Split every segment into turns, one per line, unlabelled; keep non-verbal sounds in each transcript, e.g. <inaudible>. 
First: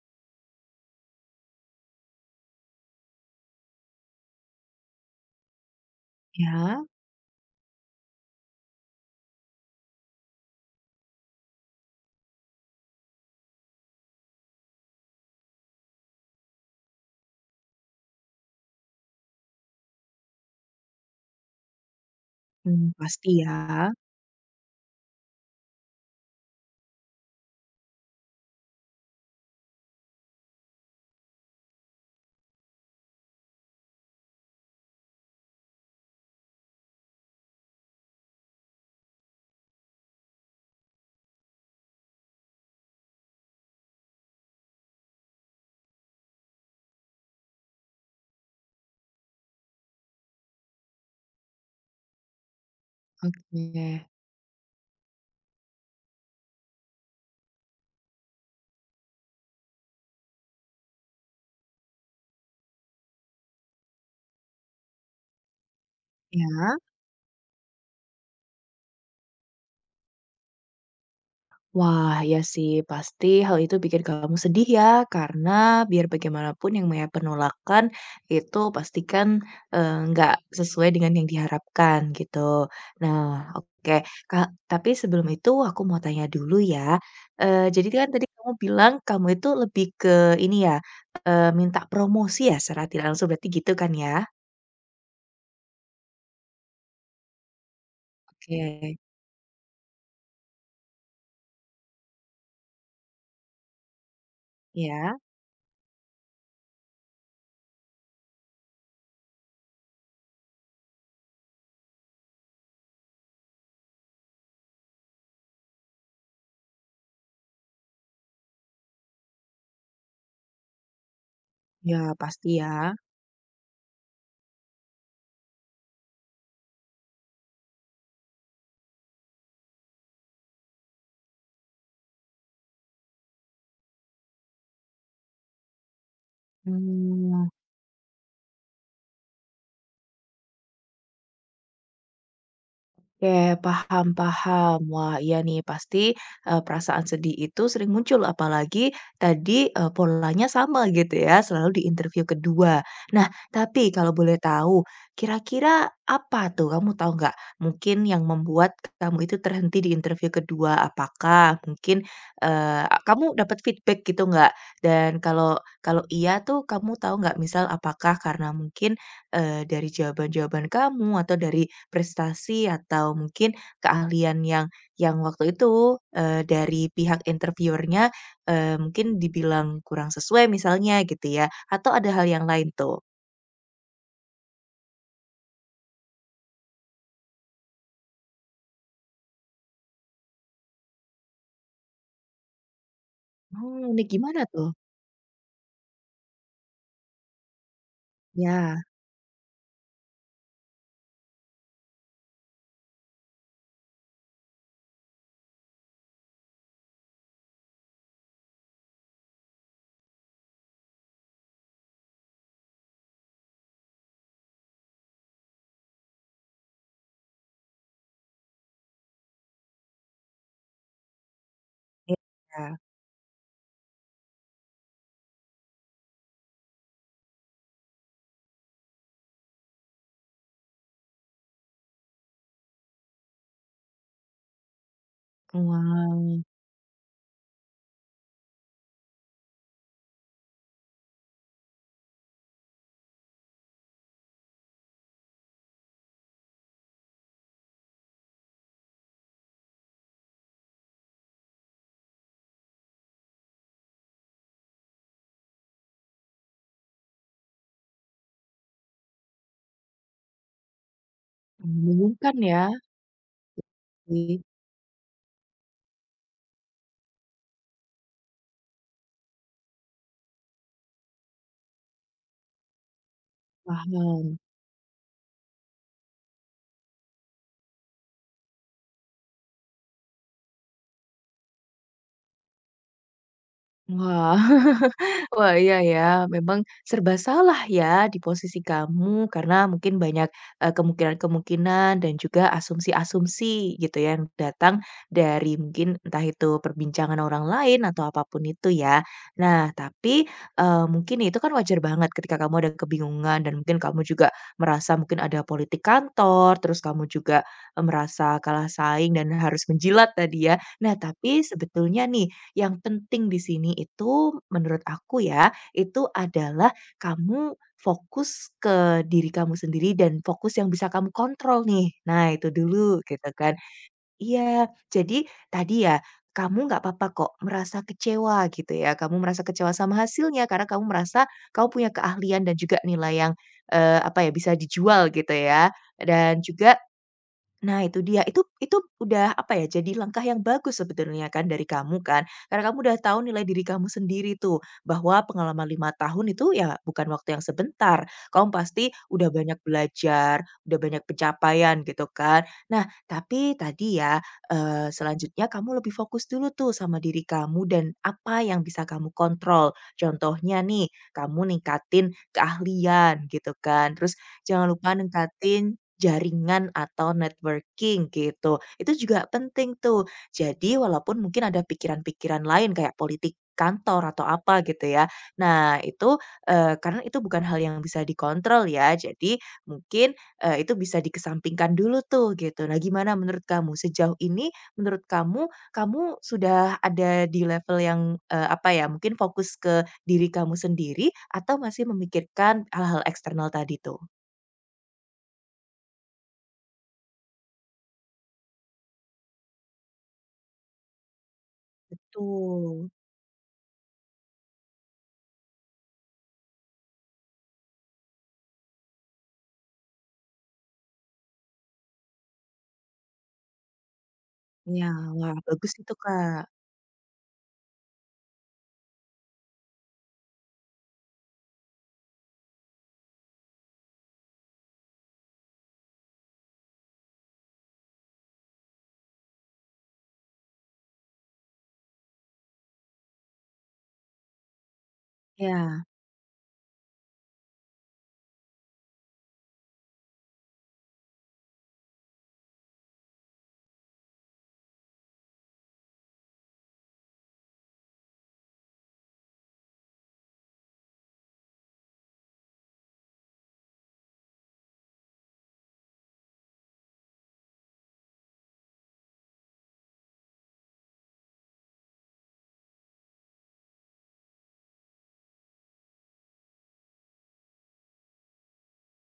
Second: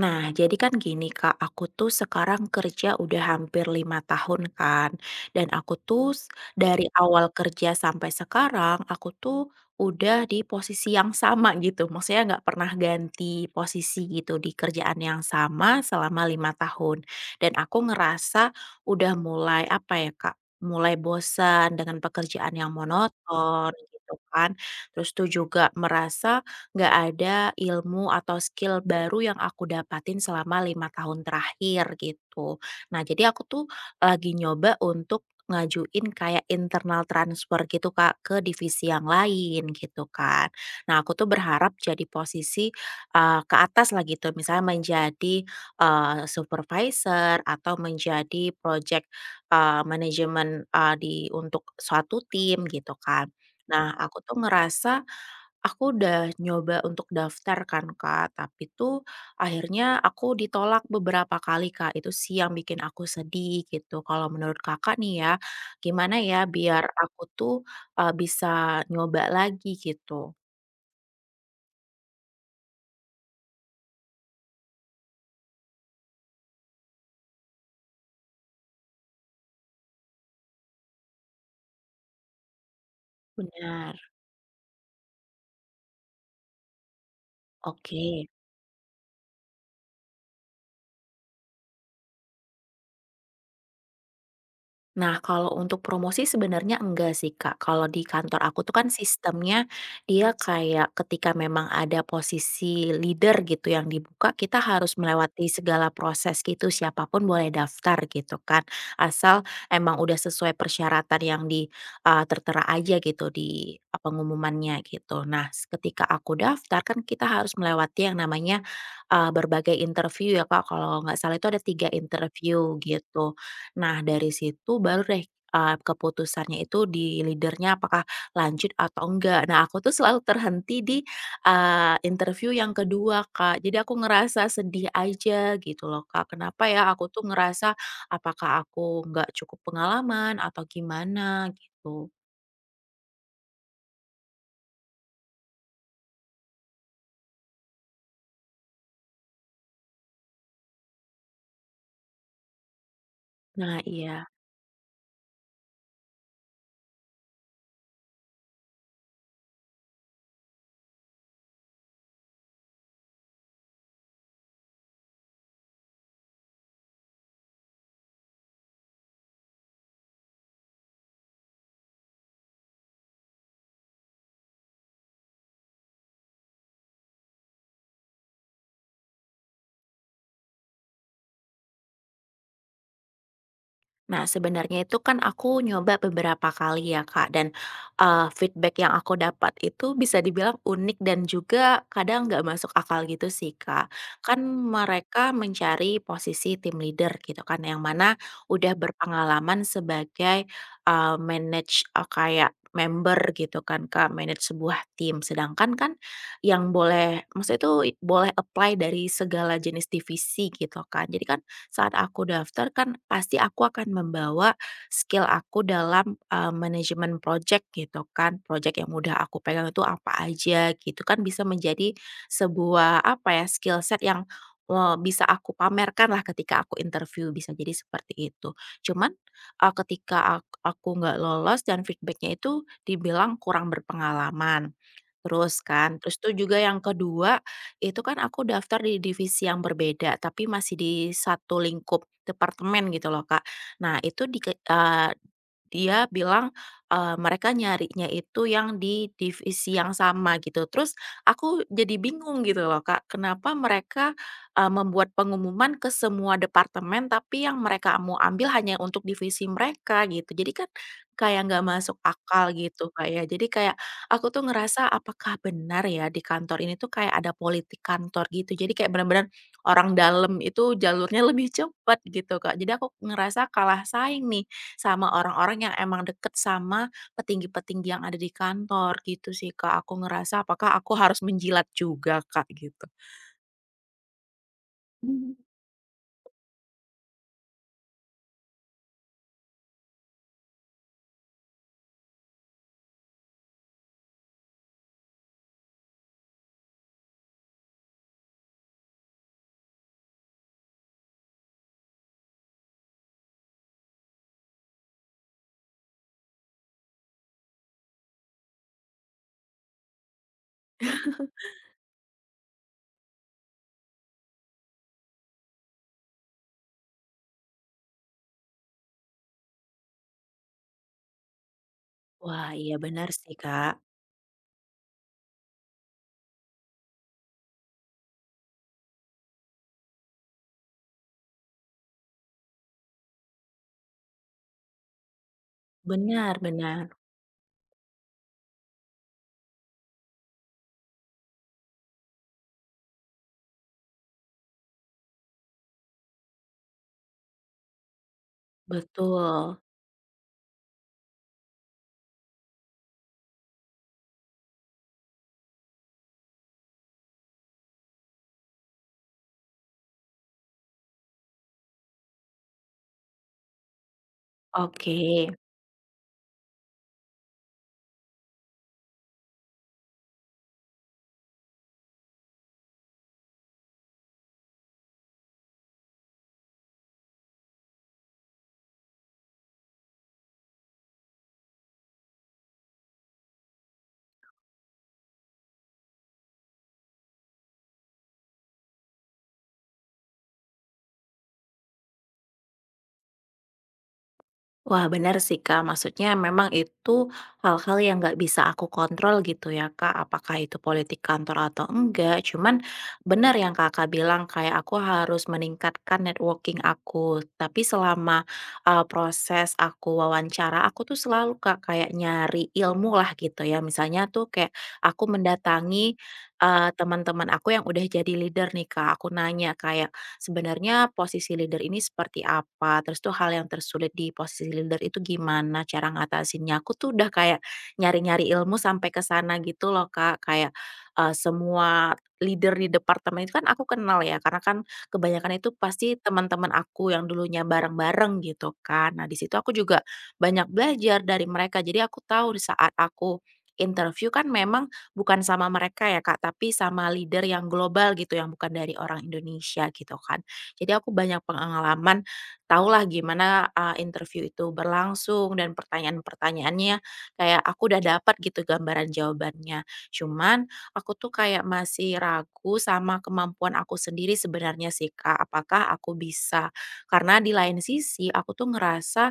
Nah, jadi kan gini Kak, aku tuh sekarang kerja udah hampir 5 tahun kan, dan aku tuh s
Ya,
dari awal kerja sampai sekarang, aku tuh udah di posisi yang sama <laughs> gitu, maksudnya nggak pernah ganti posisi gitu di kerjaan yang sama selama 5 tahun. Dan aku ngerasa udah mulai, apa ya Kak, mulai bosan dengan pekerjaan yang
pasti ya.
monoton gitu kan, terus tuh juga merasa nggak ada ilmu atau skill baru yang aku dapatin selama 5 tahun terakhir gitu. Nah jadi aku tuh lagi nyoba untuk ngajuin kayak internal transfer gitu Kak ke divisi yang lain gitu kan. Nah aku tuh berharap jadi posisi, ke atas lah gitu misalnya menjadi, supervisor atau menjadi project, manajemen, di untuk suatu tim gitu kan. Nah
Oke.
aku tuh ngerasa aku udah nyoba untuk daftar kan, Kak, tapi tuh akhirnya aku ditolak beberapa kali, Kak. Itu sih yang bikin aku sedih gitu. Kalau menurut Kakak nih ya, gimana ya
Ya.
biar aku tuh, bisa nyoba lagi gitu?
Wah, iya sih, pasti hal itu bikin kamu sedih ya, karena biar bagaimanapun yang namanya penolakan itu pastikan, nggak sesuai dengan yang diharapkan gitu. Nah, oke,
Benar,
Kak, tapi sebelum itu aku mau tanya dulu ya, jadi
oke.
kan tadi kamu bilang kamu itu lebih ke ini ya, minta promosi ya secara tidak langsung berarti gitu kan ya?
Nah, kalau untuk promosi sebenarnya enggak sih, Kak. Kalau di kantor aku tuh
Oke.
kan sistemnya dia kayak ketika memang ada posisi leader gitu yang dibuka, kita harus
Iya?
melewati segala proses gitu, siapapun boleh daftar gitu kan. Asal emang udah sesuai persyaratan yang di tertera aja gitu di pengumumannya gitu. Nah, ketika aku daftar kan kita harus melewati yang namanya berbagai interview ya, Kak. Kalau nggak salah itu ada tiga
Iya, pasti ya.
interview gitu. Nah, dari situ baru deh, keputusannya itu di leadernya apakah lanjut atau enggak. Nah, aku tuh selalu terhenti di, interview yang kedua Kak. Jadi aku ngerasa sedih aja gitu loh, Kak. Kenapa ya aku tuh
Mmm,
ngerasa apakah aku enggak cukup pengalaman atau gimana gitu.
oke, paham paham. Wah, iya nih pasti, perasaan sedih itu sering muncul apalagi tadi, polanya sama gitu ya, selalu di interview kedua. Nah,
Nah,
tapi kalau
iya.
boleh tahu, kira-kira apa tuh, kamu tahu nggak, mungkin yang membuat kamu itu terhenti di interview kedua? Apakah mungkin, kamu dapat feedback gitu nggak? Dan kalau kalau iya tuh kamu tahu nggak misal apakah karena mungkin, dari jawaban-jawaban kamu atau dari prestasi atau mungkin keahlian yang waktu itu, dari pihak interviewernya nya mungkin dibilang kurang sesuai misalnya gitu ya, atau ada hal yang lain tuh?
Nah, sebenarnya itu kan aku nyoba beberapa kali ya, Kak, dan, feedback yang aku dapat itu bisa dibilang unik dan juga kadang nggak masuk akal gitu sih,
Oh,
Kak.
ini gimana
Kan
tuh?
mereka mencari posisi tim leader gitu kan, yang mana udah
Ya,
berpengalaman sebagai, manage, kayak member gitu kan, Kak, manage sebuah tim. Sedangkan kan yang boleh maksudnya itu boleh apply dari segala jenis divisi gitu kan. Jadi kan saat aku daftar kan pasti aku akan membawa skill aku dalam, manajemen project gitu kan. Project yang udah aku pegang itu apa aja gitu kan bisa menjadi
iya.
sebuah apa ya, skill set yang, bisa aku pamerkan lah ketika aku interview, bisa jadi seperti itu. Cuman, eee, ketika ak aku nggak lolos dan feedbacknya itu dibilang kurang berpengalaman. Terus tuh
Wow,
juga yang kedua itu kan aku daftar di divisi yang berbeda, tapi masih di satu lingkup departemen gitu loh, Kak. Nah itu di dia bilang, mereka nyarinya itu yang di divisi yang sama gitu. Terus aku jadi bingung gitu loh, Kak, kenapa mereka, membuat pengumuman ke semua departemen, tapi yang mereka mau ambil hanya untuk divisi mereka gitu. Jadi kan kayak nggak masuk
membingungkan
akal
ya?
gitu, Kak, ya. Jadi kayak aku
Iya.
tuh ngerasa apakah benar ya di kantor ini tuh kayak ada politik kantor gitu. Jadi kayak benar-benar orang dalam itu jalurnya <laughs> lebih cepat gitu, Kak. Jadi aku ngerasa kalah saing
Paham.
nih sama orang-orang yang emang deket sama petinggi-petinggi yang ada di kantor gitu sih, Kak. Aku ngerasa apakah aku harus menjilat juga, Kak, gitu.
Wah.
Mmm.
Wah, iya ya, memang serba salah ya di posisi kamu karena mungkin banyak, kemungkinan-kemungkinan dan juga asumsi-asumsi gitu ya yang datang dari mungkin entah itu perbincangan orang lain atau apapun itu ya. Nah tapi, mungkin itu kan wajar banget ketika kamu ada kebingungan dan mungkin kamu juga merasa mungkin ada politik kantor, terus kamu juga, merasa kalah saing dan harus menjilat tadi ya. Nah tapi sebetulnya nih, yang penting di sini itu menurut aku ya, itu adalah kamu fokus ke diri kamu sendiri dan fokus yang bisa kamu kontrol nih. Nah,
Wah,
itu
iya
dulu
benar
gitu
sih,
kan.
Kak.
Iya, jadi tadi ya, kamu nggak apa-apa kok merasa kecewa gitu ya. Kamu merasa kecewa sama hasilnya karena kamu merasa kamu punya keahlian dan juga nilai yang, apa ya, bisa dijual gitu ya. Dan
Benar
juga
benar,
Nah itu dia, itu udah apa ya, jadi langkah yang bagus sebetulnya kan dari kamu kan, karena kamu udah tahu nilai diri kamu sendiri tuh, bahwa pengalaman 5 tahun itu ya bukan waktu yang sebentar. Kamu pasti udah banyak
betul.
belajar, udah banyak pencapaian gitu kan. Nah tapi tadi ya, selanjutnya kamu lebih fokus dulu tuh sama diri kamu dan apa yang bisa kamu kontrol. Contohnya nih, kamu ningkatin keahlian gitu kan, terus jangan lupa
Oke.
ningkatin jaringan atau networking gitu. Itu juga penting tuh. Jadi walaupun mungkin ada pikiran-pikiran lain kayak politik kantor atau apa gitu ya. Nah itu, karena itu bukan hal yang bisa dikontrol ya, jadi mungkin, itu bisa dikesampingkan dulu tuh gitu. Nah gimana menurut kamu? Sejauh ini menurut kamu, kamu sudah ada di level yang, apa ya, mungkin fokus ke diri kamu sendiri atau masih memikirkan hal-hal eksternal tadi tuh?
Wah, benar sih, Kak. Maksudnya memang itu hal-hal yang nggak bisa aku kontrol gitu ya, Kak. Apakah itu politik kantor atau enggak. Cuman
Betul.
benar yang Kakak bilang, kayak aku harus meningkatkan networking aku. Tapi selama proses aku wawancara, aku tuh selalu, Kak, kayak nyari ilmu lah gitu ya. Misalnya tuh kayak
Iya,
aku
wah bagus itu,
mendatangi
Kak.
teman-teman aku yang udah jadi leader nih, Kak. Aku nanya kayak, sebenarnya posisi leader ini seperti apa, terus tuh hal yang tersulit di posisi leader itu gimana cara ngatasinnya. Aku tuh udah kayak nyari-nyari ilmu sampai ke sana gitu loh, Kak. Kayak, semua leader di departemen itu kan aku kenal ya, karena kan kebanyakan itu
Iya
pasti teman-teman aku yang dulunya bareng-bareng gitu kan. Nah, di situ aku juga banyak belajar dari mereka. Jadi aku tahu di saat aku interview kan memang bukan sama mereka ya Kak, tapi sama leader yang global gitu, yang bukan dari orang Indonesia gitu kan. Jadi aku banyak pengalaman, tahulah gimana, interview itu berlangsung dan pertanyaan-pertanyaannya kayak aku udah dapat gitu gambaran jawabannya. Cuman aku tuh kayak masih ragu sama kemampuan aku sendiri sebenarnya sih Kak, apakah aku bisa. Karena di lain sisi aku tuh ngerasa,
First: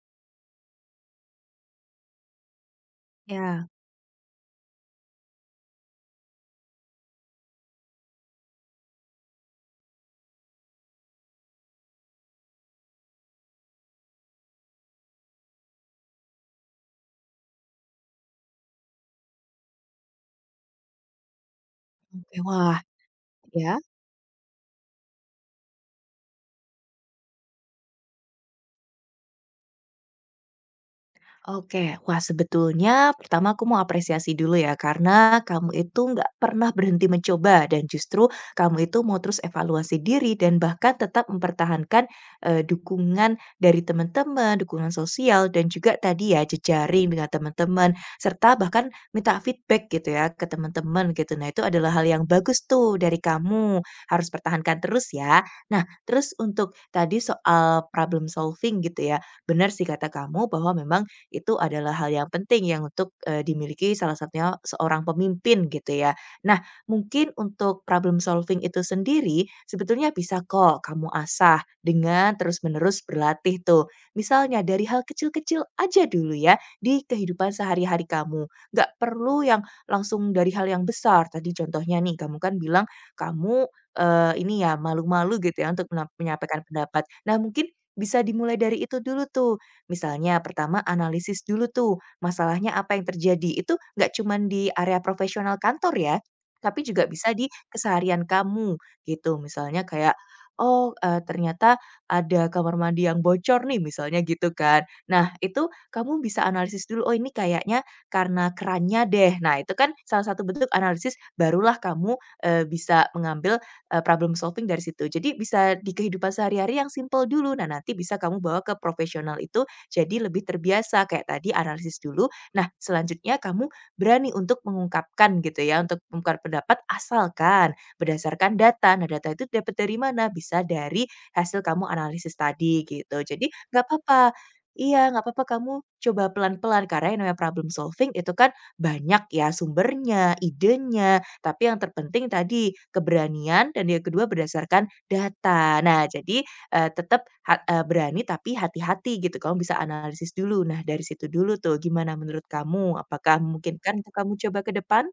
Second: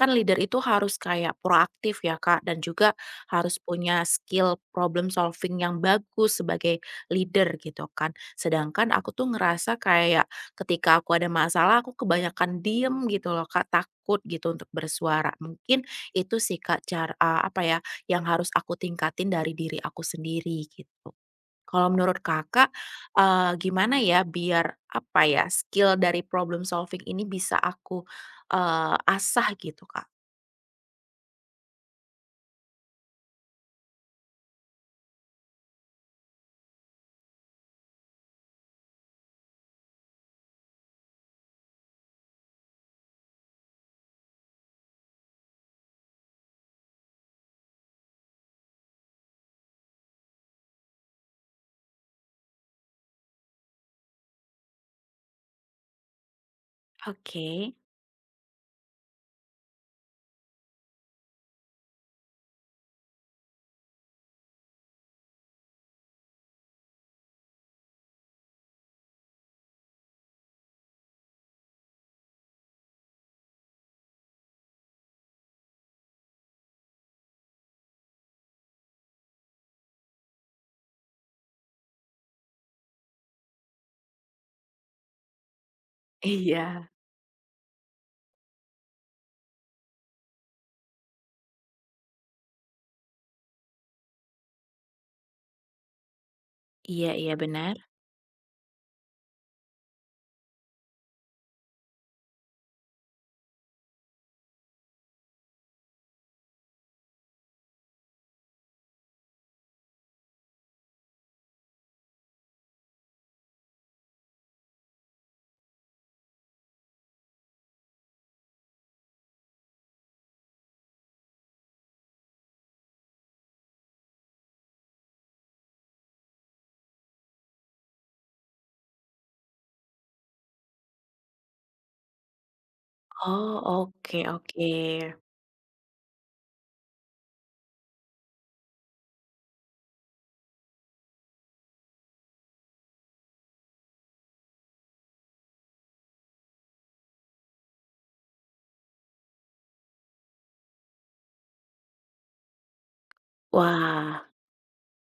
kan leader itu harus kayak proaktif ya Kak, dan juga harus
iya,
punya skill problem solving yang bagus sebagai leader gitu kan. Sedangkan aku tuh ngerasa kayak ketika aku ada masalah aku kebanyakan diem gitu loh Kak, takut gitu untuk bersuara. Mungkin itu sih Kak cara apa ya, yang harus aku tingkatin dari diri aku sendiri gitu. Kalau menurut
oke.
Kakak,
Wah, ya.
gimana ya biar apa ya, skill dari problem solving ini bisa aku, asah gitu Kak?
Oke, wah sebetulnya pertama aku mau apresiasi dulu ya karena kamu itu nggak pernah berhenti mencoba dan justru kamu itu mau terus evaluasi diri dan bahkan tetap mempertahankan dukungan dari teman-teman, dukungan sosial dan juga tadi ya jejaring dengan teman-teman serta bahkan minta feedback gitu ya ke teman-teman gitu. Nah, itu adalah hal yang bagus tuh dari kamu. Harus pertahankan terus ya. Nah, terus untuk tadi
Oke.
soal problem solving gitu ya. Benar sih kata kamu bahwa memang itu adalah hal yang penting yang untuk, dimiliki salah satunya seorang pemimpin gitu ya. Nah, mungkin untuk problem solving itu sendiri sebetulnya bisa kok kamu asah dengan terus-menerus berlatih tuh. Misalnya dari hal kecil-kecil aja dulu ya di kehidupan sehari-hari kamu, nggak perlu yang langsung dari hal yang besar. Tadi contohnya nih kamu kan bilang kamu, ini ya malu-malu gitu ya untuk menyampaikan
Iya.
pendapat. Nah mungkin bisa dimulai dari itu dulu tuh. Misalnya pertama analisis dulu tuh, masalahnya apa yang terjadi. Itu nggak cuman di area profesional kantor ya, tapi juga
Iya
bisa
iya,
di
benar.
keseharian kamu gitu. Misalnya kayak, "Oh, ternyata ada kamar mandi yang bocor nih," misalnya gitu kan. Nah, itu kamu bisa analisis dulu, "Oh, ini kayaknya karena kerannya deh." Nah, itu kan salah satu bentuk analisis barulah kamu, bisa mengambil, problem solving dari situ. Jadi bisa di kehidupan sehari-hari yang simple dulu. Nah, nanti bisa kamu bawa ke profesional itu jadi lebih terbiasa kayak tadi analisis dulu. Nah, selanjutnya kamu berani untuk mengungkapkan gitu ya, untuk mengungkapkan pendapat asalkan berdasarkan data. Nah, data itu dapat dari mana? Bisa dari hasil kamu analisis tadi gitu. Jadi
Oh,
nggak
oke
apa-apa.
oke.
Iya, nggak apa-apa kamu coba pelan-pelan karena yang namanya problem solving itu kan banyak ya sumbernya, idenya. Tapi yang terpenting tadi keberanian dan yang kedua berdasarkan data. Nah, jadi tetap berani tapi hati-hati gitu, kamu bisa analisis dulu. Nah, dari situ dulu tuh, gimana menurut kamu? Apakah memungkinkan untuk
Wah
kamu coba ke depan?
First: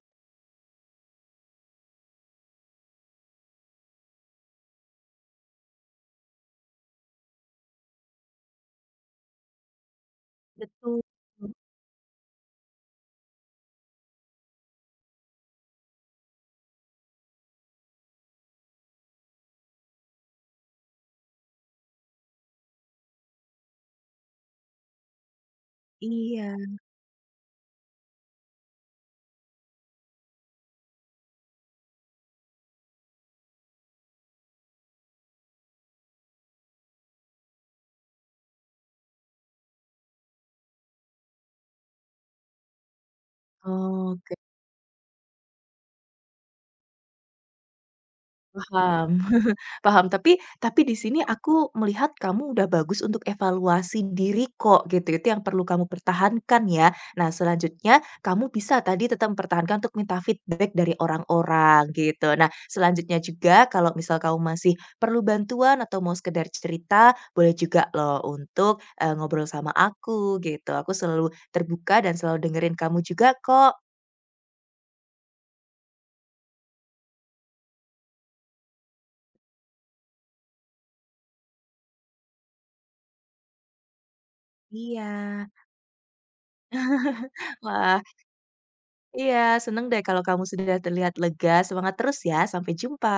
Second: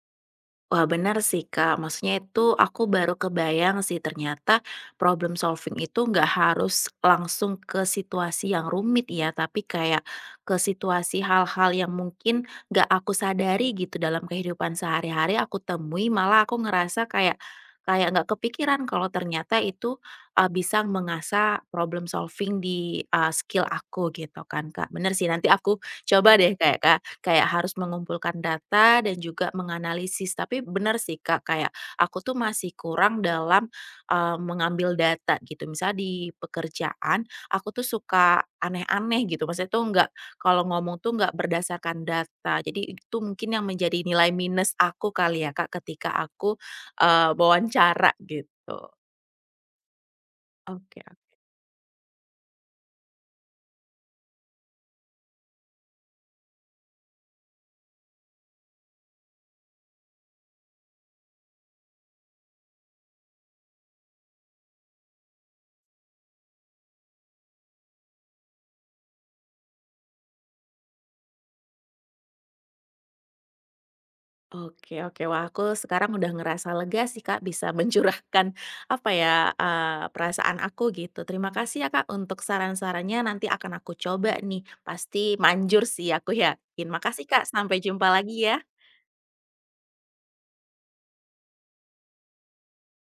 wah benar sih, Kak. Maksudnya itu aku baru kebayang sih ternyata problem solving itu nggak harus langsung ke situasi yang rumit ya, tapi kayak ke
Betul,
situasi hal-hal yang mungkin nggak aku sadari gitu dalam kehidupan sehari-hari aku temui, malah aku ngerasa kayak kayak nggak kepikiran kalau ternyata itu, bisa mengasah problem solving di, skill aku gitu kan, Kak. Bener sih nanti aku coba deh
iya.
kayak harus mengumpulkan data dan juga menganalisis. Tapi benar sih Kak, kayak aku tuh masih kurang dalam, mengambil data gitu. Misalnya di pekerjaan, aku tuh suka aneh-aneh gitu, maksudnya tuh nggak kalau ngomong tuh nggak berdasarkan data. Jadi itu mungkin yang menjadi
Oke.
nilai minus aku kali ya Kak, ketika aku, wawancara gitu.
Paham, <laughs> paham. Tapi di
Oke.
sini aku melihat kamu udah bagus untuk evaluasi diri kok, gitu. Itu yang perlu kamu pertahankan ya. Nah, selanjutnya kamu bisa tadi tetap mempertahankan untuk minta feedback dari orang-orang, gitu. Nah, selanjutnya juga kalau misal kamu masih perlu bantuan atau mau sekedar cerita, boleh juga loh untuk, ngobrol sama aku, gitu. Aku selalu terbuka dan selalu dengerin kamu juga kok.
Oke oke. Wah, aku sekarang udah ngerasa lega sih, Kak, bisa <laughs> mencurahkan, apa ya, perasaan aku gitu. Terima kasih ya, Kak, untuk saran-sarannya, nanti akan aku coba nih.
Iya.
Pasti manjur sih, aku yakin. Makasih, Kak, sampai
Wah,
jumpa lagi ya.
iya, seneng deh kalau kamu sudah terlihat lega. Semangat terus ya, sampai jumpa.